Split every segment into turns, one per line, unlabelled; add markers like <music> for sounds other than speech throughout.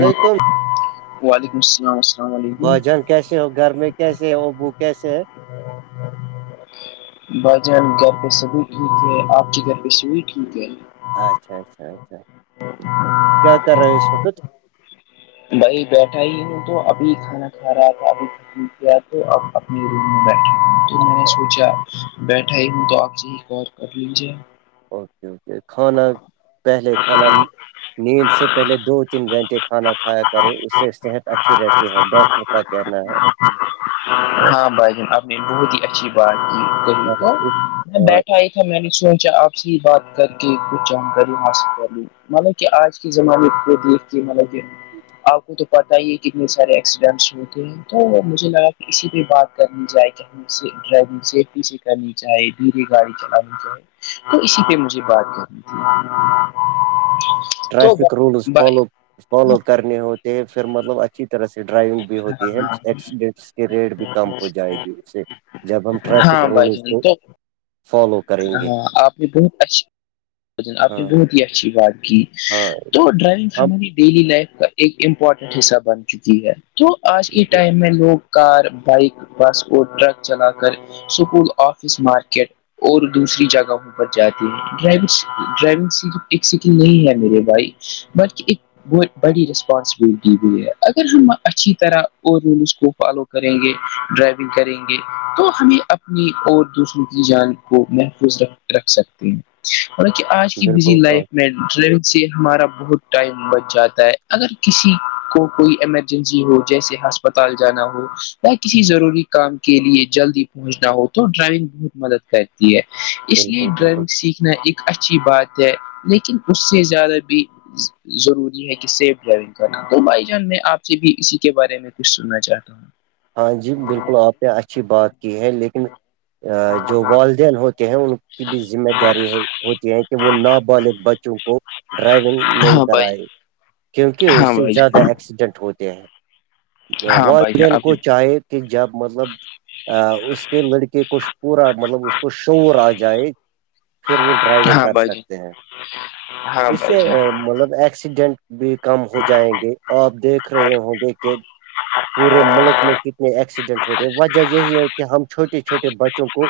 وعلیکم
وعلیکم السلام السلام علیکم
بھجن کیسے ہو گھر میں کیسے ہوبو کیسے ہے
ا بھجان ہم گھر پہ سبھی کیٹھیک ہے آپ کے گھر پہ سبھی کیٹیک ہے
اچھا اچھا اچا کیا کروس وقت
بھائی بیٹھا ہی ہوں تو ابھی کھانا کھا رہا تھا ابھی کیا تو اپنی تو نے سوچ بیھا ہی تو آگ ج کر لیے
اوکے اوکے کھانا پہلے کھانا نیند سے پہلے دو تین گھنٹے کھانا کھایا کرو اس سے صحت اچھی رہتی ہے ڈاکٹر کہنا ہے
ہاں بھائی جن آب نے بہت ہی اچھی بات کی کہی تو میں بیٹھا ہی میں نے سوچا آپ سے بات کر کے کچھ جانکاری حاصل کر لی مل کہ آج کے زمانے کو دیکھتی ہے ملب آپ کو تو پتا ہی ہے کتنے سارے ایکسیڈنٹس ہوتے ہیں تو مجھے لگا کسی پہ بات کرنی جائے کیای ڈرائیگ سیفٹی سے کرنی چاہے دھیری گاڑی چلانی چاہے تو اسی پہ مجھے بات کرنی تھی تو
ٹریفک رولز فالو فالو کرنے ہوتے پھر مطلب اچھی طرح سے ڈرائیونگ ہوتی ہے ایکسیڈینٹس کے ریٹ بھی کم ہو جائے گی اس سے جب ہم ٹریفک
ہاں بھائی
رولز
جان
کو
تو
فالو کریں گے
ہاں آپ نے آپ نے
ہاں
بت یہ اچھی بات کی
ہاں
تو ڈرائیونگ ہماری ڈیلی لائف کا ایک امپورٹنٹ حصہ بن چکی ہے تو آج کے
ہم
ٹائم میں لوگ کار بائک بس اور ٹرک چلا کر سکول آفس مارکیٹ اور دوسری جگہوں پر جاتے ہیں ڈرائیونگ ڈرائیونگ صرف ایک سکل نہیں ہے میرے بھائی بق وہ بڑی ریسپانسبلٹی ہو ہے اگر ہم اچھی طرح اول اس کو فالو کریں گے ڈرائیونگ کریں گے تو ہمیں اپنی اور دوسروں کی جان کو محفوظکھ رکھ سکتے ہیں اور آج کی بزی
بالکل آ،
لائف میں ٹرین سے ہمارا بہت ٹائم بچ جاتا ہے اگر کسی کو کوئی ایمرج ہو جیسے ہسپتال جانا ہو یا کسی ضروری کام کے لیے جلدی پہنچنا ہو تو ڈرائونگ بہت مدد کرتی ہے اس لیے
بالکل بالکل
ڈرائونگ سیکھ ایک اچھی بات ہے لیکن اس سے زیادہ بھی ضروری ہے کہ سیف ڈرائیونگ کرنا تو بائی جان میں آپ سے بھی اسی کے بارے میں کچھ سننا چاہتا ہوں
ہاں جی بالکل آپ نے اچھی بات کی ہے لیکن جو والدین ہوتے ہیں ان کی بھی ذمہ داری ہے ہوتی ہے کہ وہ نابالغ بچوں کو ڈرائیونگ نہیں
ہاں بھائی
کرائی کیونکہ
ہاں
اس سے
بھائی
زیادہ
جان
ایکسیڈنٹ ہوتے ہیں
ہاں بھائی جان
والدین
آپ
کو
نے
چاہے کہ جب مطلب ا اس کے لڑکے کو پورا مطلب اس کو شعور آ جائے پھر وہ ڈرائیونگ
ہاں
کر
بھائی جان
سکتے ہیں
ہاں
اس
بھائی
سے
جان
مطلب ایکسیڈنٹ بھی کم ہو جائیں گے آپ دیکھ رہے ہوں گے کہ پورے ملک میں کتنے ایکسیڈنٹ ہوتے وجہ یہی ہے کہ ہم چھوٹے چھوٹے بچوں کو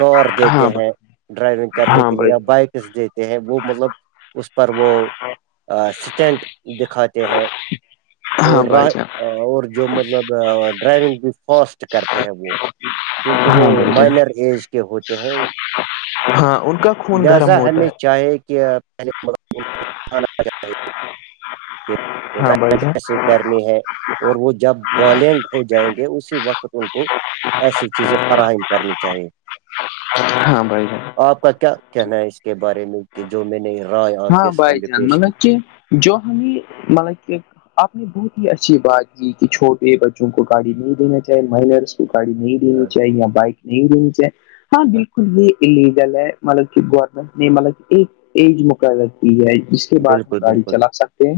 کار دیتے
ہاں
ہیں
بھائی
ڈرائیونگ کرنے
ہاں
کے لیے
بھائی
یا بائکس دیتے ہیں وہ مطلب اس پر وہ سٹینٹ دکھاتے ہیں
ہاں
اور
بھائی جان
اور جو مطلب ڈرائیونگ بھی فاسٹ کرتے ہیں وہ کیونکہ وہ
ہاں بھائی جان
مائنر ایج کے ہوتے ہیں
ہاں ان کا خون
لہذا
گرم ہوتا
ہمیں
ہے
چاہے کہ آپ
ہاں بھائی جان
<unintelligible> کرنی ہے اور وہ جب بالنگ ہو جائیں گے اسی وقت ان کو ایسی چیزیں فراہم کرنی چاہیے
ہاں بائی جائے
آپ کا کیا کہنا ہے اس کے بارے میں کہ جو میں نہیں
ہاں بھائی جان مطلب کہ جو ہمیں مطلب کہ آپ نے بہت ہی اچھی بات کی کہ چھوٹے بچوں کو گاڑی نہیں دینا چاہے ملرس گاڑی نہیں لینی
ہاں
چاہیے یا بائک نہیں رہینی چاہیے ہاں بالکل یہ گل ہے مطلب کہ گورنمنٹ نے مطب ایج مق رتی ہے کے بعد ہم
بالکل
گاڑی
بالکل
چلا سکتے ہیں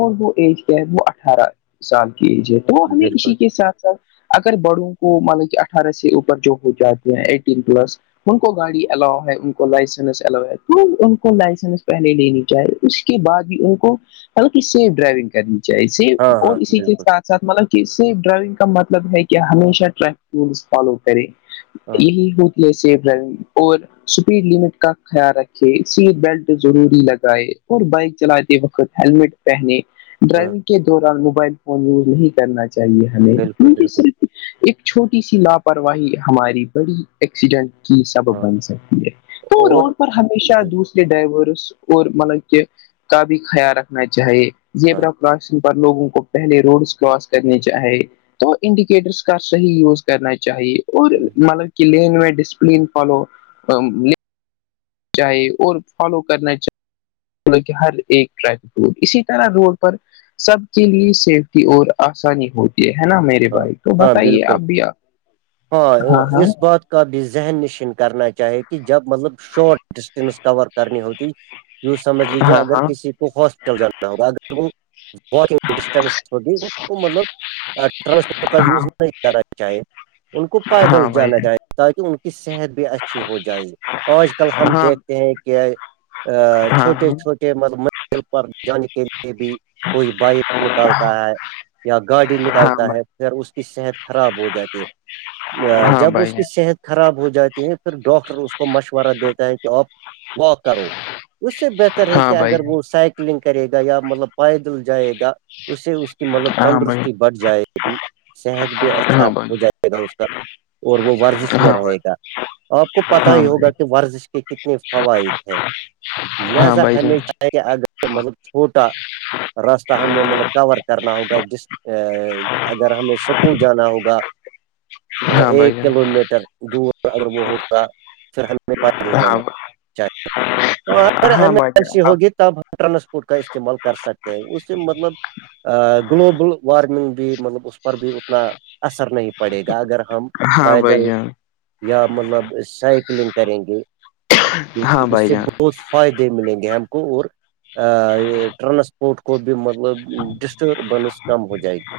اور وہ ایج کیا ہے وہ اٹھارہ سال کی ایج ہے وہ ہمیں
بالکل
اسی کے ساتھ ساتھ اگر بڑوں کو مطلب کہ اٹھارہ سے اوپر جو ہو جاتے ہیں ایٹین پلس ان کو گاڑی الاؤ ہے ان کو لائسنس الاؤ ہے تو ان کو لائسنس پہلے لینی چاہیے اس کے بعد بھی ان کو بطلکہ سیف ڈرائیونگ کرنی چاہیے ے
ہاں ہاں
اور اسی کے
بالکل
ساتھ ساتھ مطلب کہ سیف ڈرائیونگ کا مطلب ہے کہ ہمیشہ ٹریفک رولس فالو کرے
ہاں
یہی ہو ے سیف رگ اور اسپیڈ لمٹ کا خیال رکھے سیٹ بیلٹ ضروری لگائے اور بائک چلاتے وقت ہیللمٹ پہنے
ہاں
ڈرائیونگ کے دوران موبائل فون یوز نہیں کرنا چاہیے ہمیں
بالکل
ان
بالکل
صرف ایک چھوٹی سی لاپرواہی ہماری بڑی ایکسیڈنٹ سبب
ہاں
بن سکتی ہے تو
اور
روڈ پر ہمیشہ
بالکل
دوسرے ڈائیور اور مطلب کہ کا بھی خیال رکھنا چاہیے
ہاں
زیبر لوگوں کو پہلے روڈس کراس کرنے چاہے تو انڈیکیٹرس کا صحیح یوز کرنا چاہیے اور مطلب کہ لین میں ڈسپلین فالو چاہے اور فالو کرنا چاہے کہ ہر ایک ٹریک رڈ اسی طرح روڈ پر سب کے لیے سیفٹی اور آسانی ہوتی یہ ہے نا میرے
ہاں
بھائی تو
ہاں
بتائیے
بالکل
آپ بھییا ہاں ہاں
اس بات کا بھی ذہن نشین کرنا چاہے کہ جب مطلب شارٹ ڈسٹینس کور کرنی ہوتی یوں سمجھ لیجیے
ہاں
اگر
ہاں
کسی کو ہاسپٹل جانا ہوگا اگر وہ واکنگ ڈسٹینس ہوی مطلب
<unintelligible>
ٹرانسپورٹ کا یوز
ہاں
نہیں کرنا چاہے ان کو پیدل
ہاں بھائی
جانا چاہیے تاکہ ان کی صحت بھی اچھی ہو جائے آج کل ہم
ہاں
دیکھتے ہیں کہ
ہاں
چھوٹے چھوٹے مطلب مزل پر جانے کے لیے بھی کوئی بائک نکالتا ہے یا گاڑی
ہاں ہاں
نکالتا
بھائی
ہے پھر اس کی صحت خراب ہو جاتی ہے
ہاں
جب اس
بھائی
کی صحت خراب ہو جاتی ہے پھر ڈاکٹر اس کو مشورہ دیتا ہے کہ آپ واک کرو اس سے بہتر ہے
ہاں
کہ
بھائی
اگر وہ سائیکل لگ کرے گا یا مطلب پائیدل جائے گا اس سے اس کی مطلب
ہاں بھائی
تندرستی بڑھ جائے گی صحت بھی اچھا
ہاں بھائی
ہو جائے گا اس کا اور وہ ورزش میں رہے گا آپ کو پت
ہاں
ہی
بھائی
ہوگا کہ ورزش کے کتنے فوائد ہیں
ہاں
لہذا
بھائی جان
ہمیں چاہیے اگر مطلب چھوٹا راستہ ہمیں مطلب کور کرنا ہوگا جس ا اگر ہمیں سپور جانا ہوگا مطلب
ہاں بھائی
ایک
جان
کلو میٹر دور اگر وہ ہوگ پھر ہمیں پیدل
ہاں
جانا اچ تو اگر
ہاں بھائی
ایمرجنسی
جان
ہوگی تب ہم ٹرانسپورٹ کا استعمال کر سکتے ہیں اس سے مطلب گلوبل وارمنگ بھی مطلب اس پر بھی اتنا اثر نہیں پڑے گا اگر ہم
ہاں بھائی
پیدل
جان
یا مطلب سائیکلنگ کریں گے کیکہ
ہاں
اس
بھائی
سے
جان
بہت فائدے ملیں گے ہم کو اور ٹرانس کوٹ کو بھی مطلب ڈسٹربنس کم ہو جائے گی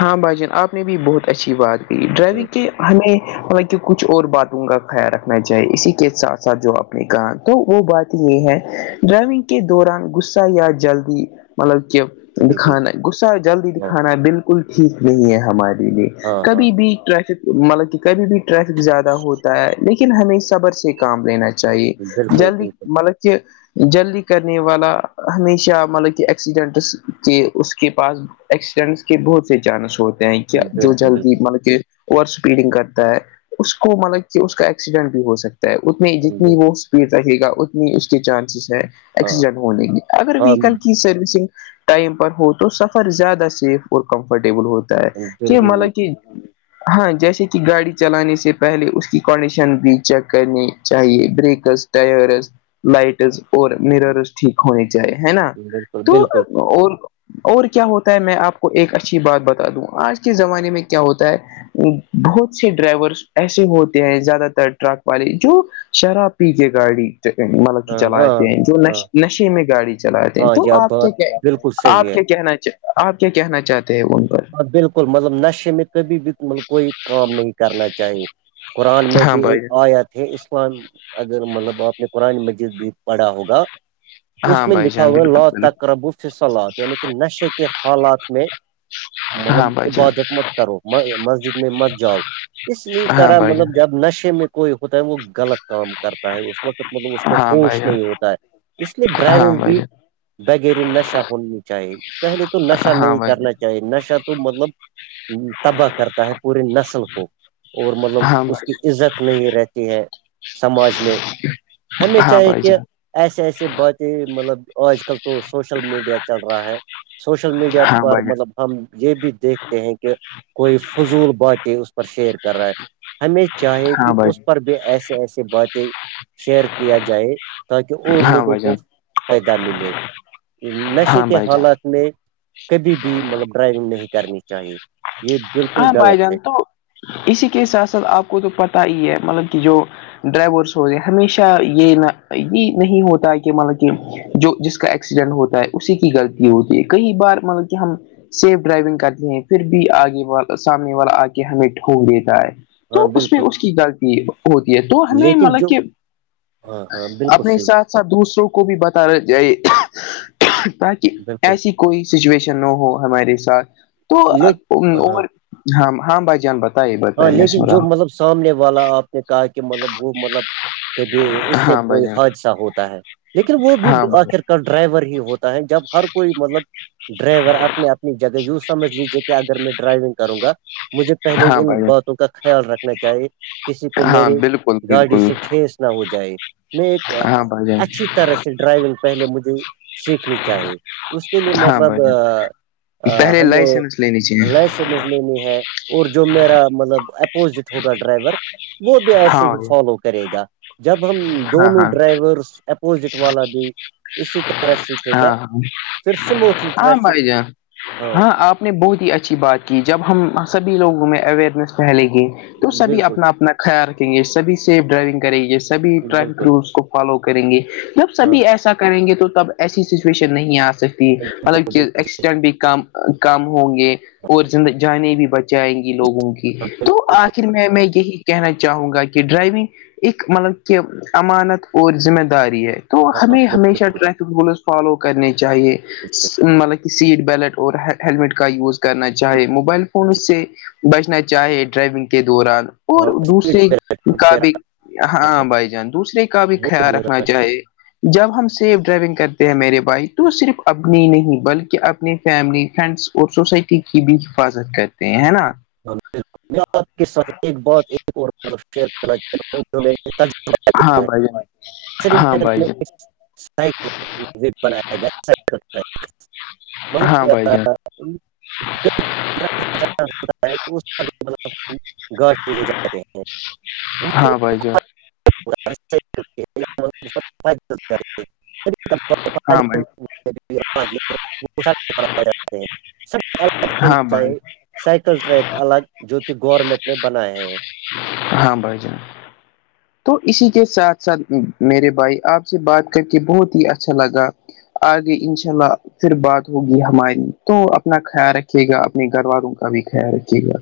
ہاں بھائی جان آپ نے بھی بہت اچھی بات کی ڈرائیونگ
ہ
کے ہمیںط کی کچھ اور باتوں کا خیال رکھنا چاہیے اسی کے ساتھ ساتھ جو آپ نے کہا تو وہ بات یہ ہے ڈرائیونگ کے دوران غصہ یا جلدی مطلب کہ
بالکل
دکھانا غصہ جلدی
ہاں
دکھانا ہے بالکل ٹھیک نہیں ہے ہمارے لیے
ہاں ہاں
کبھی بھی ٹریفک مطلب کہ کبھی بھی ٹریفک زیادہ ہوتا ہے لیکن ہمیں صبر سے کام لینا چاہی چاہیے
بالکل
جلدی
بالکل
مطلب کہ جلدی کرنے والا ہمیشہ مطلب کہ ایکسیڈنٹس کے اس کے پاس ایکسیڈنٹس کے بہت سے چانس ہوتے ہیں کیا جو
بالکل
جلدی مطلب کہ اوور اسپیڈنگ کرتا ہے اس کو مطلب کہ اس کا ایکسیڈنٹ بھی ہو سکتا اتنی
بالکل
جتنی وہ
بالکل
اسپیڈ رہے گا اتنی اس کے چانسیز ہے
ہاں
ایکسیڈنٹ ہونےے اگر
ہاں
وہیکل کی سروسنگ ٹائم پر ہو تو سفر زیادہ سے اور کمفرٹیبل ہوتا ہے کہ
بالکل
مل
بالکل
کہ ہاں جیسے کہ گاڑی چلانے سے پہلے اس کی کنڈیشن بھی چیک کرنی چاہیے بریکس تیار حز لائٹز اور
ہاں،
نیررس ٹھیک ہونی چاہی ہے نا
بالکل
تو
بالکل
اور اور کیا ہوتا ہے میں آپ کو ایک اچھی بات بتا دوں آج کے زمانے میں کیا ہوتا ہے بہت سے ڈرائیورس ایسے ہوتے ہیں زیادہ تر ٹرک والے جو شراب پییے گاڑی مطلب
ہاں ہاں
چلاتے ہیں جو
ہاں
نشے میں گاڑی چلاتے ہیں
ہاں
تو
یہ
آپ کیا
بات
کیا
بالکل صحیح
آپ
ہے
کیا کہنا آپ کیا کہنا چاہتے ہیں ان پر
بالکل مطلب نشے میں کبھی بھی ملب کوئی کام نہیں کرنا چاہیے قرآن میں
ہاں
بھی
بھائی
ایک آیات ہے اسلام اگر مطلب آپ نے قرآن مجید بھی پڑا ہوگا
ہاں
اس میں
بھائی
لکھا
جان بالکل
ہوا
بالکل
تقربو فص یعنی کہ نشے کے حالات میں مطلب
ہاں بھائی جان
عبادت مت کرو مسجد میں مس جاؤ اسی
ہاں
طرح
بھائی
مطلب
جان
جب نشے میں کوئی ہوتا ہے وہ غلط کام کرتا ہے اس وقت مطلب اس کو
ہاں بھائی
ہوش
جان
نہیں ہوتا ہے اس لیے
ہاں
ڈرائیونگ
بھائی
بھی
جان
بگری نشہ ہونی چاہیے پہلے تو نشہ
ہاں
نہیں
بھائی جان
کرنا نشا تو مطلب تباہ کرتا ہے پوری نسل کو اور مطلب اس کی عزت نہیں رہتی ہے سماج میں ہمیں
ہاں
چاہیے
بھائی
کہ
جان،
ایسے ایسے باتیں مطلب آج کل تو سوشل میڈیا چل رہا ہے سوشل میڈیا
ہاں
پر
بھائی جان
مطلب ہم یہ بھی دیکھتے ہیں کہ کوئی فضول باتیں اس پر شیئر کر رہا ہے ہمیں چاہے
ہاں
کہ
بھائی جان ہاں بھائی
اس پر بھی ایسے ایسیے باتیں شیئر کیا جائے تاکہ اور
ہاں
لوگوں
بھائی
کو
جان
فائدہ ملے نشے
ہاں
کے
بھائی جان
حالات میں کبھی بھی مطلب ڈرائیونگ نہیں کرنی چاہیے یہ
ہاں
بالکل
بھائی
غلط ہے
جان تو اسی کے ساتھ ساتھ آپ کو تو پتا ہی ہے مطلب کہ جو ڈرائیور س ہو رہے ہمیشہ یہ نہ یہ نہیں ہوتا کہ مطلب کہ جو جس کا ایکسیڈنٹ ہوتا ہے اسی کی غلطی ہوتی ہے کئی بار مطلب کہ ہم سیف ڈرائیونگ کرتے ہیں پھر بھی آگے وال سامنے والا آ کے ہمیں ٹوک دیتا ہے تو
ہاں
اس میں
بالکل
اس کی غلطی ہوتی ہے تو ہمیں
لیکن
مطلب
جو
کہ
ہاں ہاں بالکل
اپنے
صحیح
ساتھ ساتھ دوسروں کو بھی بتاا جیے تاکہ
بالکل
ایسی کوئی سچویشن نہ ہو ہمارے ساتھ تو
ل ہاں
ہاں بھائی جان بتا
ہاں لیکن جو مطلب سامنے والا آپ نے کہا کہ مطلب وہ مطلب کہ اس سے
ہاں بھائی
کوئی
جان
حادثہ ہوتا ہے لیکن وہ بھی
ہاں بھائی
آخر کا ڈرائیور ہی ہوتا ہے جب ہر کوئی مطلب ڈرائیور اپنی اپنی جگہ یوں سمجھ لیجیے کہ اگر میں ڈرائیونگ کروں گا مجھے پہلے
ہاں
ان
بھائی جان
باتوں کا خیال رکھنا چاہیے کسی کو
ہاں
میری
بالکل
گاڑی
بالکل
سے ٹھیس نہ ہو جائے میں ایک
ہاں بھائی جان
اچھی طرح سے ڈرائیونگ پہلے مجھے سیکھنی چاہیے اس کے بھیے
ہاں
مطلب
بھائی جان پہلے
ہم نے
لائسنس لینی چاہیے
لیس لینی ہے اور جو میرا مطلب اپوزٹ ہوگا ڈرائیور وہ بھی
ہاں
ایسے ہی
بھائی
فالو کرے گا جب ہم
ہاں
دونوں
ہاں
ڈرائیور اپوزٹ والا دی اسی طرح سیککھے گا
ہاں ہاں
پھر سموتھلی
ہاں
ٹریفک
بھائی جان
ہاں
نے بہت ہی اچھی بات کی جب ہم سبھی لوگوں میں اویئرنیس پھیلے گئے تو سبھی
بالکل
اپنا اپنا خیال رکھیں گے سبھی سیف ڈرائیونگ کریں گی سبھی ٹریفک
بالکل
رولس کو فالو کریں گے مطلب
ہاں
سبھی ایسا کریں گے تو تب ایسی سچویشن نہیں آ سکتی مطلب
بالکل
کہ
بالکل
ایکسیڈنٹ بھی کم کم ہوں گے اور زند جانے بھی بچائیں گی لوگوں کی تو آ میں میں یہی کہنا چاہوں گا کہ ڈرائیونگ ایک مطلب امانت اور ذمہ داری ہے تو ہمیں ہمیشہ ٹریفک رولس فالو کرنی چاہیے مطلب کہ سیٹ بیلٹ اور ہیلمٹ کا یوز کرنا چاہے موبائل فون سے بچنا چاہے ڈرائیونگ کے دوران
ہاں
اور دوسرے کا
بالکل۔
بھی ہاں بھائی جان دوسرے کا بھی خیال رکھنا چاہیے جب ہم سیف ڈرائیونگ کرتے ہیں میرے بائک تو وہ صرف اپنی نہیں بلکہ اپنی فیملی فرینڈس اور سوسائٹی کی بھی حفاظت کرتے ہیں ہے نا
میں آپ کے ساتھ ایک بات ایک اورل شیئر کرنا
ہاں بھائی جان ہاں
<unintelligible>
بھائی جان
مز بنایا گیا سائیکل ٹریک مطلب
ہاں بھائی جان
گاش جاے ہیں
ہاں بھائی جان
<unintelligible>
ہاں بھائی
اتب
ہاں بھائی
سے سائیکل ٹریک الگ جو کہ گورنمنٹ نے بنایا ہے
ہاں بھائی جان
<unintelligible>
تو اسی کے ساتھ ساتھ میرے بھائی آپ سے بات کر کے بہت ہی اچھا لگا آگے انشاء اللہ پھر بات ہوگی ہماری تو اپنا خیال رکھیے گا اپنے گھر والوں کا بھی خیال رکھیے گا